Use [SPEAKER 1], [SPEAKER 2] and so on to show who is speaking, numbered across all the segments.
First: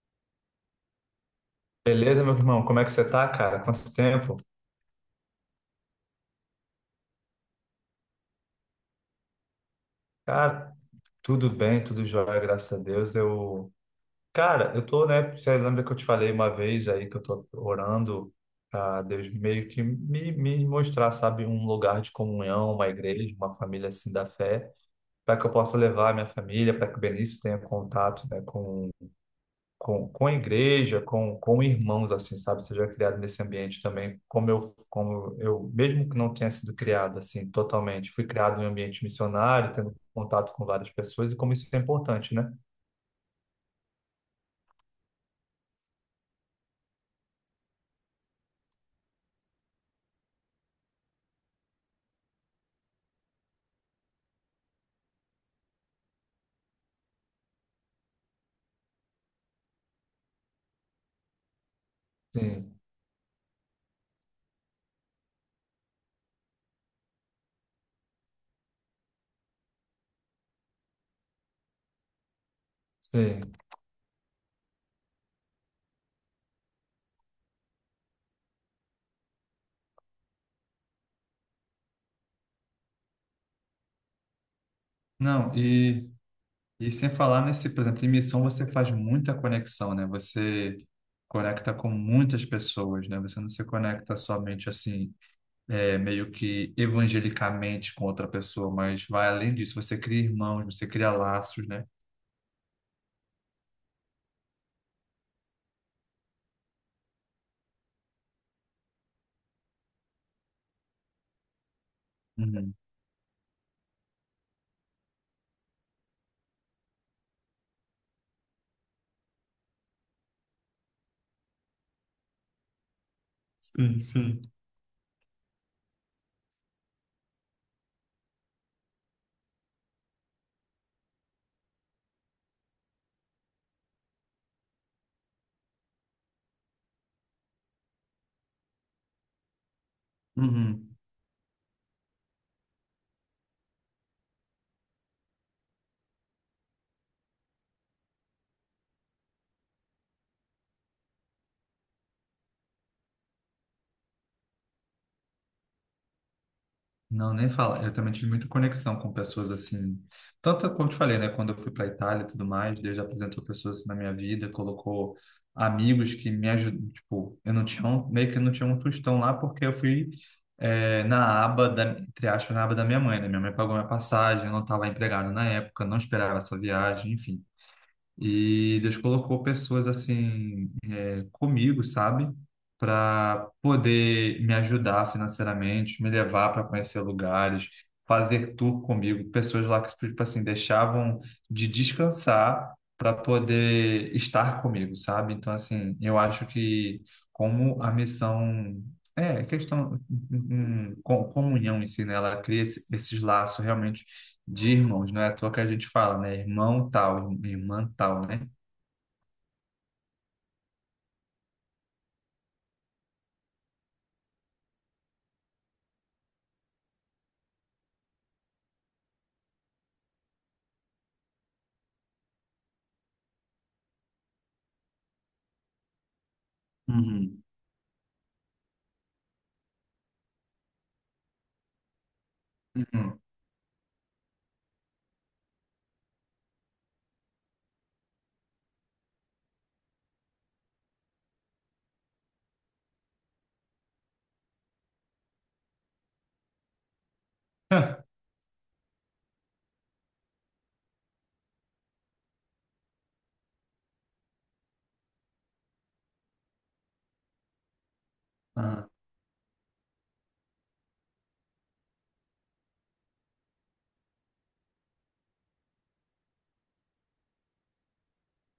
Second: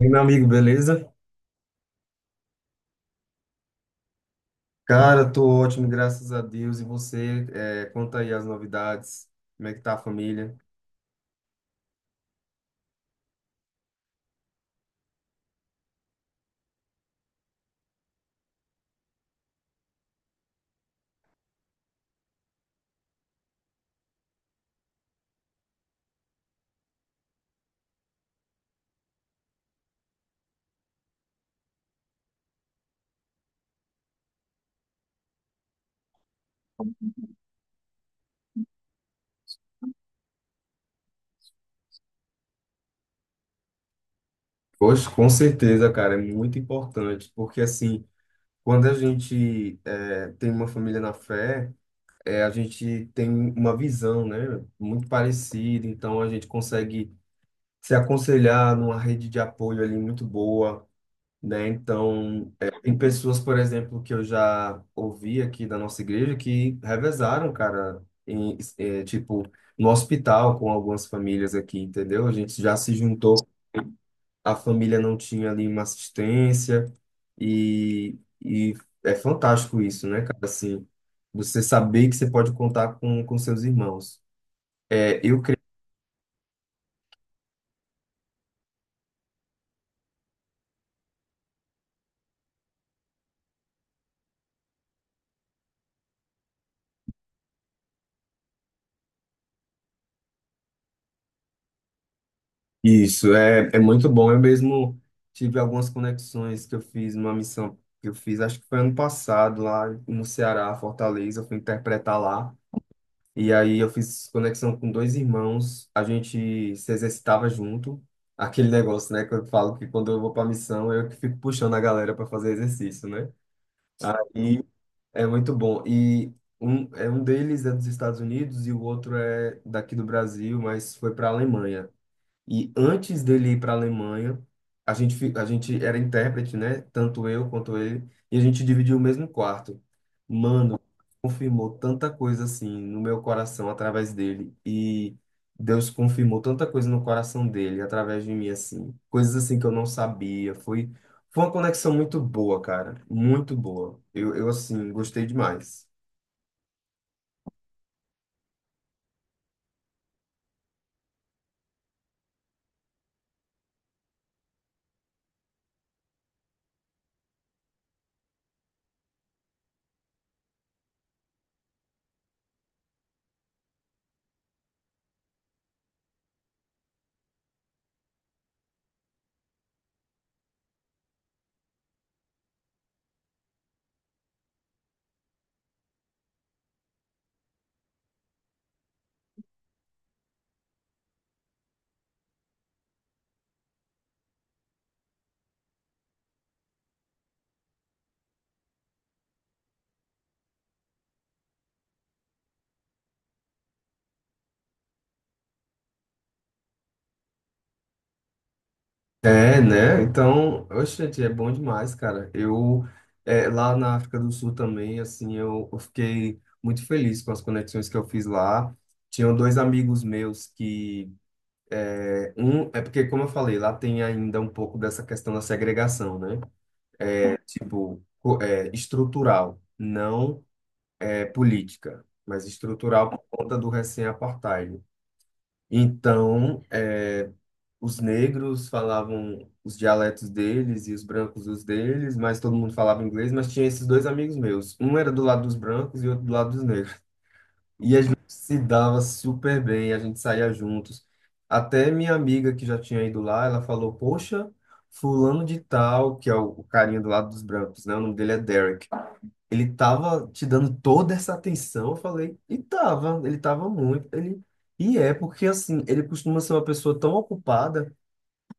[SPEAKER 1] E meu amigo, beleza?
[SPEAKER 2] Beleza, meu irmão? Como é que você tá, cara? Quanto tempo?
[SPEAKER 1] Cara, tô ótimo, graças a Deus. E você, conta aí as novidades, como é que tá a família?
[SPEAKER 2] Cara, tudo bem, tudo jóia, graças a Deus. Cara, eu tô, né? Você lembra que eu te falei uma vez aí que eu tô orando a Deus meio que me mostrar, sabe, um lugar de comunhão, uma igreja, uma família assim da fé, para que eu possa levar a minha família, para que o Benício tenha contato, né, com a igreja, com irmãos, assim, sabe? Seja criado nesse ambiente também, como eu, mesmo que não tenha sido criado, assim, totalmente, fui criado em um ambiente missionário, tendo contato com várias pessoas, e como isso é importante, né?
[SPEAKER 1] Poxa, com certeza, cara, é muito importante, porque assim, quando a gente tem uma família na fé, a gente tem uma visão, né, muito parecida, então a gente consegue se aconselhar numa rede de apoio ali muito boa, né? Então, é,
[SPEAKER 2] Sim,
[SPEAKER 1] tem pessoas, por exemplo, que eu já ouvi aqui da nossa igreja que revezaram, cara, em, é, tipo, no hospital com algumas famílias aqui, entendeu? A gente já se juntou,
[SPEAKER 2] sim.
[SPEAKER 1] a família não tinha ali uma assistência e, e é fantástico isso, né, cara? Assim, você saber que você pode contar com seus irmãos. É, eu
[SPEAKER 2] Não, e, e sem falar nesse, por exemplo, em missão você faz muita conexão, né? Você conecta com muitas pessoas, né? Você não se conecta somente assim meio que evangelicamente com outra pessoa, mas vai além disso. Você cria irmãos, você cria laços, né?
[SPEAKER 1] Isso, é muito bom. Eu mesmo tive algumas conexões que eu fiz numa missão que eu fiz, acho que foi ano passado, lá no Ceará, Fortaleza, eu fui interpretar lá.
[SPEAKER 2] Uhum.
[SPEAKER 1] E aí eu fiz conexão com dois irmãos, a gente se exercitava junto. Aquele negócio, né, que eu falo que quando eu vou pra missão, eu que fico puxando a galera para fazer exercício, né?
[SPEAKER 2] Sim, sim.
[SPEAKER 1] Aí é muito bom. E um deles é dos Estados Unidos e o outro é daqui do Brasil, mas foi para a Alemanha. E antes dele ir para a Alemanha, a gente era intérprete, né? Tanto eu quanto ele. E a gente dividiu o mesmo quarto. Mano,
[SPEAKER 2] Uhum.
[SPEAKER 1] confirmou tanta coisa assim no meu coração através dele. E Deus confirmou tanta coisa no coração dele através de mim, assim. Coisas assim que eu não sabia. Foi uma conexão muito boa, cara. Muito boa. Eu assim, gostei demais.
[SPEAKER 2] Não, nem fala. Eu também tive muita conexão com pessoas assim. Tanto como te falei, né? Quando eu fui para Itália e tudo mais, Deus apresentou pessoas assim na minha vida, colocou amigos que me ajudam. Tipo, eu não tinha um, meio que eu não tinha um tostão lá porque eu fui na aba da, entre aspas, na aba da minha mãe, né? Minha mãe pagou minha passagem, eu não estava empregado na época, não esperava essa viagem, enfim. E Deus colocou pessoas assim comigo, sabe? Para poder me ajudar financeiramente, me levar para conhecer lugares, fazer tour comigo. Pessoas lá que, tipo assim, deixavam de descansar para poder estar comigo, sabe? Então, assim, eu acho que como a missão. É, questão, comunhão em si, né? Ela cria esses laços realmente de irmãos, não é à toa que a gente fala, né? Irmão tal, irmã tal, né?
[SPEAKER 1] É, né? Então, oxe, gente, é bom demais, cara. Lá na África do Sul também, assim, eu fiquei muito feliz com as conexões que eu fiz lá. Tinham dois amigos meus é porque, como eu falei, lá tem ainda um pouco dessa questão da segregação, né?
[SPEAKER 2] Uhum.
[SPEAKER 1] Estrutural, não é política, mas estrutural
[SPEAKER 2] Uhum.
[SPEAKER 1] por conta do recém-apartheid. Então, os negros falavam os dialetos deles e os brancos os deles, mas todo mundo falava inglês, mas tinha esses dois amigos meus. Um era do lado dos brancos e outro do lado dos negros. E a gente se dava super bem, a gente saía juntos. Até minha amiga que já tinha ido lá, ela falou: "Poxa, fulano de tal, que é o carinha do lado dos brancos, né? O nome dele é Derek.
[SPEAKER 2] Ah,
[SPEAKER 1] Ele tava te dando toda essa atenção". Eu falei: "E tava, ele tava muito, ele E é porque assim, ele costuma ser uma pessoa tão ocupada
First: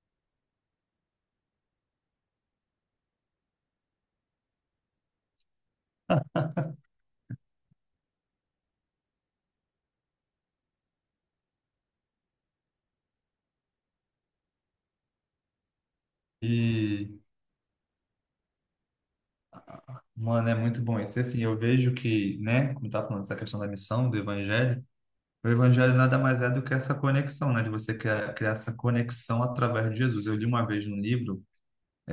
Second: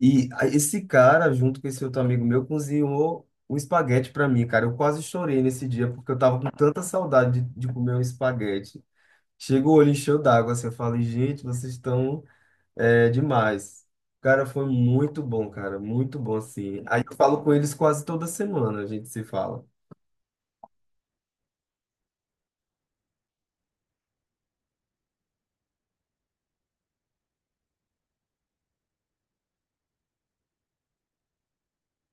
[SPEAKER 1] e esse cara, junto com esse outro amigo meu, cozinhou um espaguete para mim, cara. Eu quase chorei nesse dia, porque eu tava com tanta saudade de comer um espaguete. Chegou o olho encheu d'água, assim, eu falei, gente, vocês estão demais. Cara, foi muito bom, cara, muito bom, assim. Aí eu
[SPEAKER 2] E,
[SPEAKER 1] falo com eles quase toda semana, a gente se fala.
[SPEAKER 2] mano, é muito bom isso. E, assim, eu vejo que, né, como tá falando dessa questão da missão, do evangelho, o evangelho nada mais é do que essa conexão, né, de você criar, criar essa conexão através de Jesus. Eu li uma vez num livro,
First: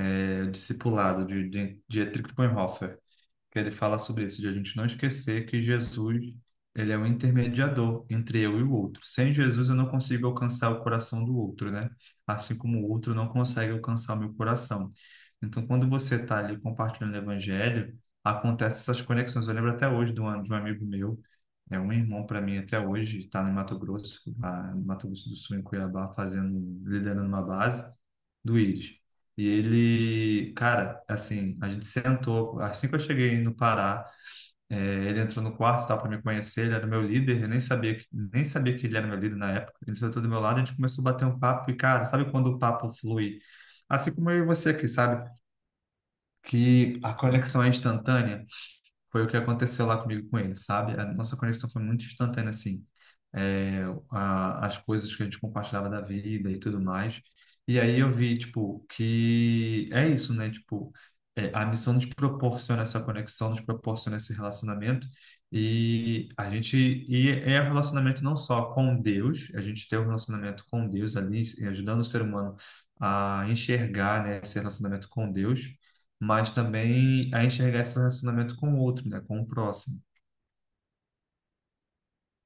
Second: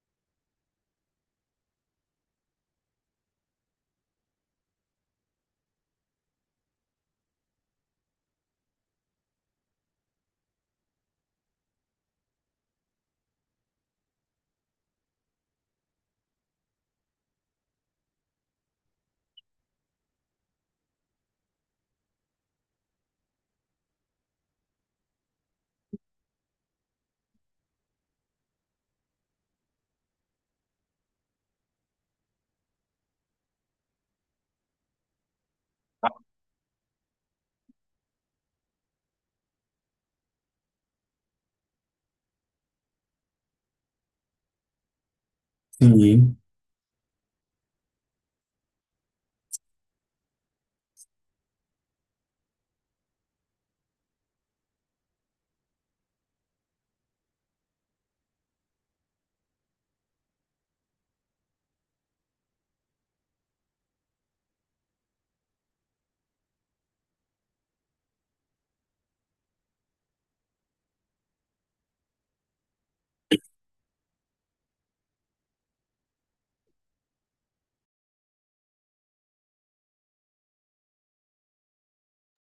[SPEAKER 2] Discipulado, de Dietrich Bonhoeffer, que ele fala sobre isso, de a gente não esquecer que Jesus, ele é o intermediador entre eu e o outro. Sem Jesus eu não consigo alcançar o coração do outro, né? Assim como o outro não consegue alcançar o meu coração. Então, quando você está ali compartilhando o evangelho, acontecem essas conexões. Eu lembro até hoje de um amigo meu, é um irmão para mim até hoje, está no Mato Grosso, lá no Mato Grosso do Sul, em Cuiabá, fazendo, liderando uma base do Íris. E ele, cara, assim, a gente sentou, assim que eu cheguei no Pará, é, ele entrou no quarto, tal, para me conhecer, ele era meu líder, eu nem sabia que, nem sabia que ele era meu líder na época. Ele sentou do meu lado, a gente começou a bater um papo e, cara, sabe quando o papo flui? Assim como eu e você aqui, sabe?
[SPEAKER 1] Sim,
[SPEAKER 2] Que a conexão é instantânea, foi o que aconteceu lá comigo com ele, sabe? A nossa conexão foi muito instantânea, assim. É, a, as coisas que a gente compartilhava da vida e tudo mais. E aí eu vi, tipo, que é isso, né? Tipo, a missão nos proporciona essa conexão, nos proporciona esse relacionamento. E a gente, e é um relacionamento não só com Deus, a gente tem um relacionamento com Deus ali, ajudando o ser humano a enxergar, né, esse relacionamento com Deus, mas também a enxergar esse relacionamento com o outro, né? Com o próximo.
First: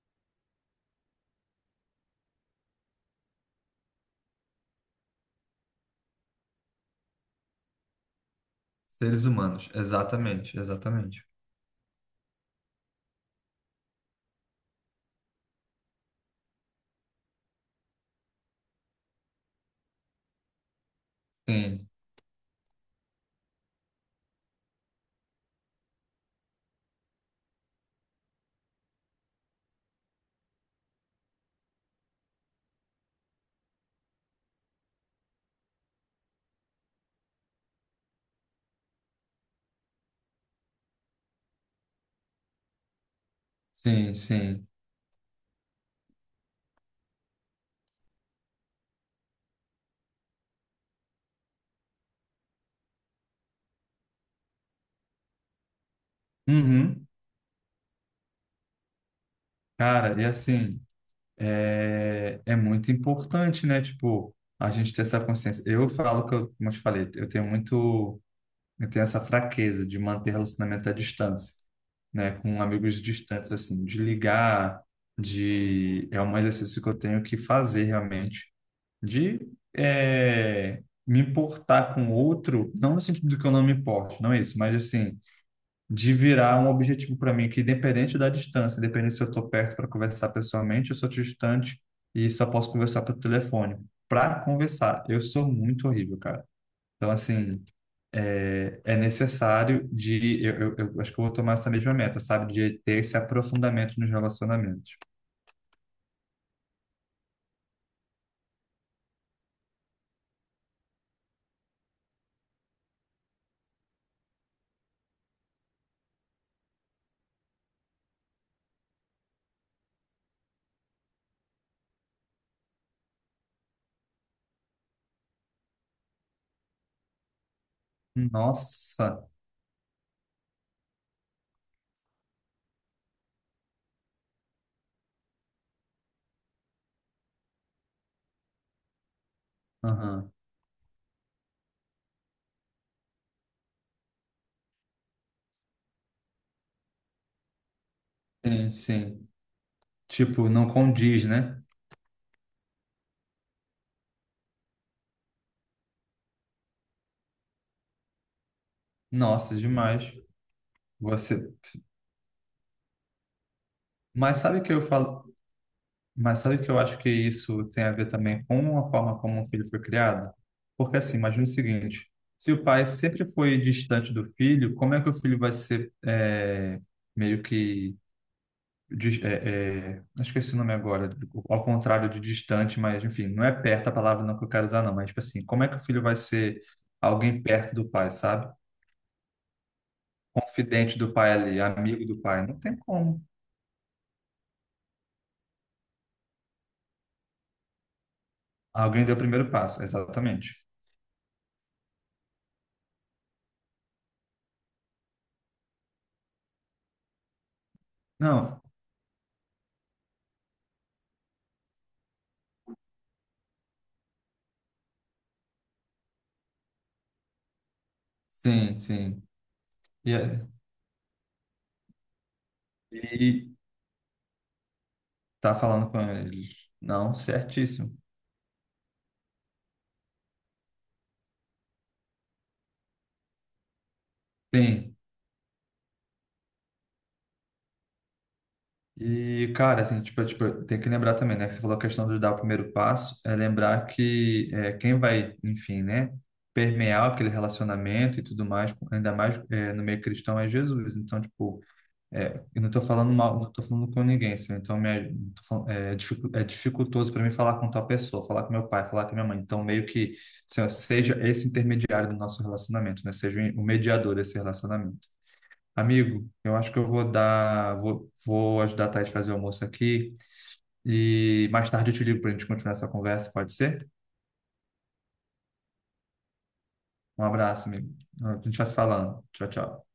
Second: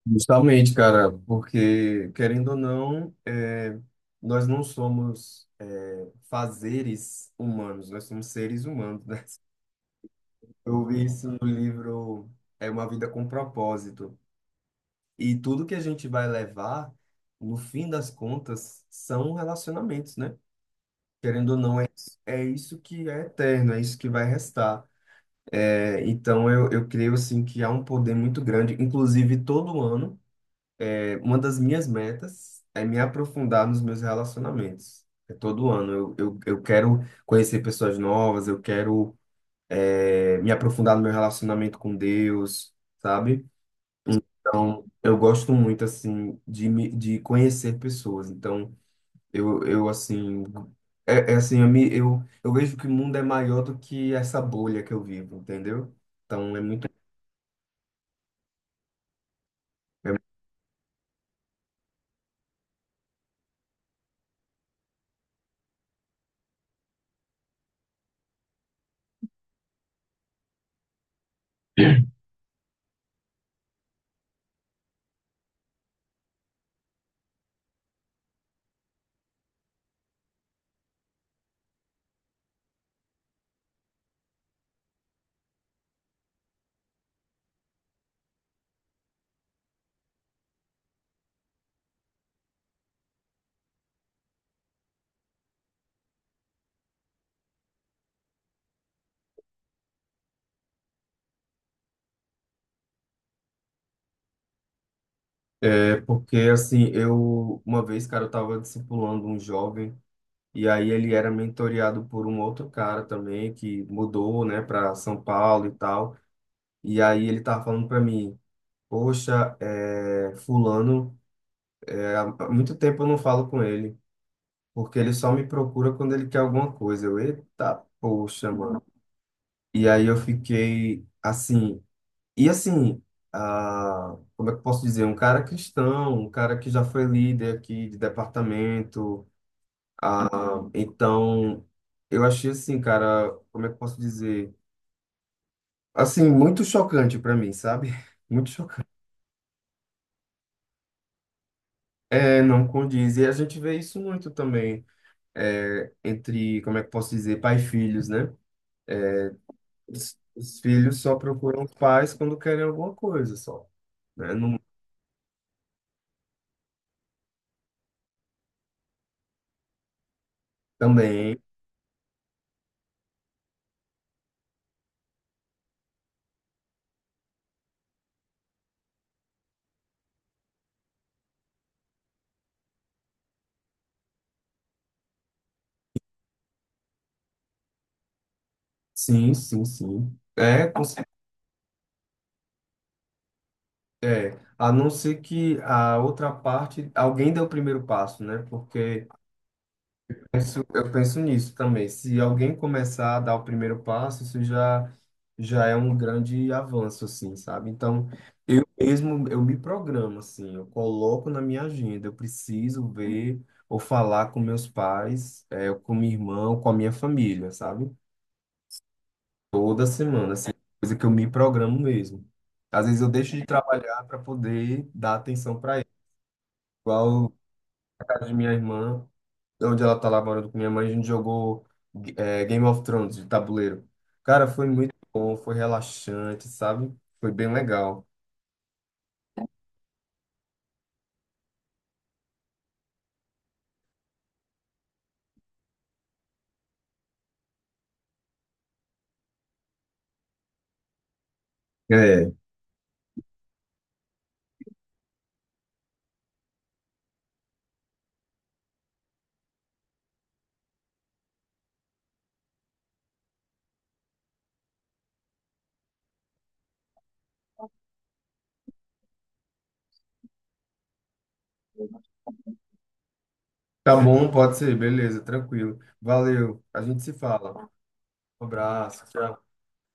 [SPEAKER 1] justamente, cara, porque, querendo ou não, nós não somos fazeres humanos, nós somos seres humanos, né?
[SPEAKER 2] Seres humanos, exatamente,
[SPEAKER 1] Eu vi
[SPEAKER 2] exatamente.
[SPEAKER 1] isso no livro É uma Vida com Propósito. E tudo que a gente vai levar, no fim das contas, são relacionamentos, né? Querendo ou não,
[SPEAKER 2] Sim,
[SPEAKER 1] é isso que é eterno, é isso que vai restar. É, então, eu creio, assim, que há um poder muito grande. Inclusive, todo ano, uma das minhas metas é me aprofundar nos meus relacionamentos. É todo ano. Eu quero conhecer pessoas novas, me aprofundar no meu relacionamento com Deus, sabe?
[SPEAKER 2] sim, sim.
[SPEAKER 1] Eu gosto muito, assim, de conhecer pessoas. Então, eu assim, é, é assim, eu, me, eu vejo que o mundo é maior do que essa bolha que eu vivo, entendeu? Então, é muito.
[SPEAKER 2] Uhum.
[SPEAKER 1] É
[SPEAKER 2] Cara, e assim, é muito importante, né? Tipo, a gente ter essa consciência. Eu falo que eu, como eu te falei, eu tenho essa fraqueza de manter relacionamento à distância, né? Com amigos distantes, assim, de ligar, de... É um exercício que eu tenho que fazer realmente de me importar com o outro, não no sentido de que eu não me importo, não é isso, mas assim, de virar um objetivo para mim que independente da distância, independente se eu estou perto para conversar pessoalmente, eu sou distante e só posso conversar pelo telefone. Para conversar, eu sou muito horrível, cara. Então, assim, é necessário de. Eu acho que eu vou tomar essa mesma meta, sabe? De ter esse aprofundamento nos relacionamentos.
[SPEAKER 1] é porque, assim, uma vez, cara, eu tava discipulando um jovem, e aí ele era mentoreado por um outro cara também, que mudou, né, pra São Paulo e tal. E aí ele tava falando pra mim, poxa, é, fulano, é, há muito tempo eu não falo com ele. Porque ele só me procura quando ele quer alguma coisa. Eita, poxa, mano.
[SPEAKER 2] Nossa!
[SPEAKER 1] E aí eu fiquei assim. E assim, ah, como é que eu posso dizer? Um cara cristão, um cara que já foi líder aqui de departamento. Ah,
[SPEAKER 2] Aham.
[SPEAKER 1] então, eu achei assim, cara, como é que eu posso dizer? Assim, muito chocante pra mim, sabe? Muito
[SPEAKER 2] Sim,
[SPEAKER 1] chocante.
[SPEAKER 2] sim. Tipo, não condiz, né?
[SPEAKER 1] É, não condiz. E a gente vê isso muito também entre, como é que eu posso dizer, pai e filhos, né?
[SPEAKER 2] Nossa, demais.
[SPEAKER 1] Os filhos só
[SPEAKER 2] Você.
[SPEAKER 1] procuram os pais quando querem alguma coisa, só, né?
[SPEAKER 2] Mas
[SPEAKER 1] Não,
[SPEAKER 2] sabe que eu falo, mas sabe que eu acho que isso tem a ver também com a forma como o filho foi criado? Porque assim,
[SPEAKER 1] também,
[SPEAKER 2] imagina o seguinte: se o pai sempre foi distante do filho, como é que o filho vai ser meio que eu esqueci o nome agora, ao contrário de distante, mas enfim, não é perto a palavra não que eu quero usar, não, mas tipo assim, como é que o filho vai ser alguém perto do pai, sabe?
[SPEAKER 1] sim, sim, sim.
[SPEAKER 2] Confidente do pai ali, amigo do pai? Não tem como.
[SPEAKER 1] A não ser que a outra parte, alguém dê o primeiro passo, né?
[SPEAKER 2] Alguém
[SPEAKER 1] Porque
[SPEAKER 2] deu o primeiro passo, exatamente.
[SPEAKER 1] penso, eu penso nisso também. Se alguém começar a dar o primeiro passo, isso já, já é um grande avanço, assim, sabe? Então,
[SPEAKER 2] Não,
[SPEAKER 1] eu mesmo, eu me programo, assim, eu coloco na minha agenda, eu preciso ver ou falar com meus pais, com minha irmã, ou com a minha família, sabe?
[SPEAKER 2] sim, sim.
[SPEAKER 1] Toda
[SPEAKER 2] E,
[SPEAKER 1] semana,
[SPEAKER 2] é,
[SPEAKER 1] assim, coisa que eu me programo mesmo. Às vezes eu deixo de
[SPEAKER 2] e
[SPEAKER 1] trabalhar para poder dar
[SPEAKER 2] tá
[SPEAKER 1] atenção para ele.
[SPEAKER 2] falando com eles. Não,
[SPEAKER 1] Igual o
[SPEAKER 2] certíssimo.
[SPEAKER 1] caso de minha irmã, onde ela tá lá morando com minha mãe, a gente jogou Game of Thrones de tabuleiro. Cara, foi muito
[SPEAKER 2] Sim.
[SPEAKER 1] bom, foi relaxante, sabe? Foi bem legal.
[SPEAKER 2] E, cara, assim, tipo, tem que lembrar também, né? Que você falou a questão de dar o primeiro passo, é lembrar quem vai, enfim, né? Permear aquele relacionamento e tudo mais, ainda mais no meio cristão, é Jesus. Então, tipo,
[SPEAKER 1] É,
[SPEAKER 2] É, eu não estou falando mal, não estou falando com ninguém, assim, tô falando- é, dificu- é dificultoso para mim falar com tal pessoa, falar com meu pai, falar com minha mãe. Então, meio que assim, ó, seja esse intermediário do nosso relacionamento, né? Seja o mediador desse relacionamento. Amigo, eu acho que eu vou dar, vou, vou ajudar a Thaís a fazer o almoço aqui e mais tarde eu te ligo para a gente continuar essa conversa, pode ser?
[SPEAKER 1] tá bom, pode ser, beleza, tranquilo. Valeu, a gente se
[SPEAKER 2] Um abraço,
[SPEAKER 1] fala.
[SPEAKER 2] amigo. A
[SPEAKER 1] Um
[SPEAKER 2] gente vai se
[SPEAKER 1] abraço,
[SPEAKER 2] falando.
[SPEAKER 1] tchau.
[SPEAKER 2] Tchau, tchau.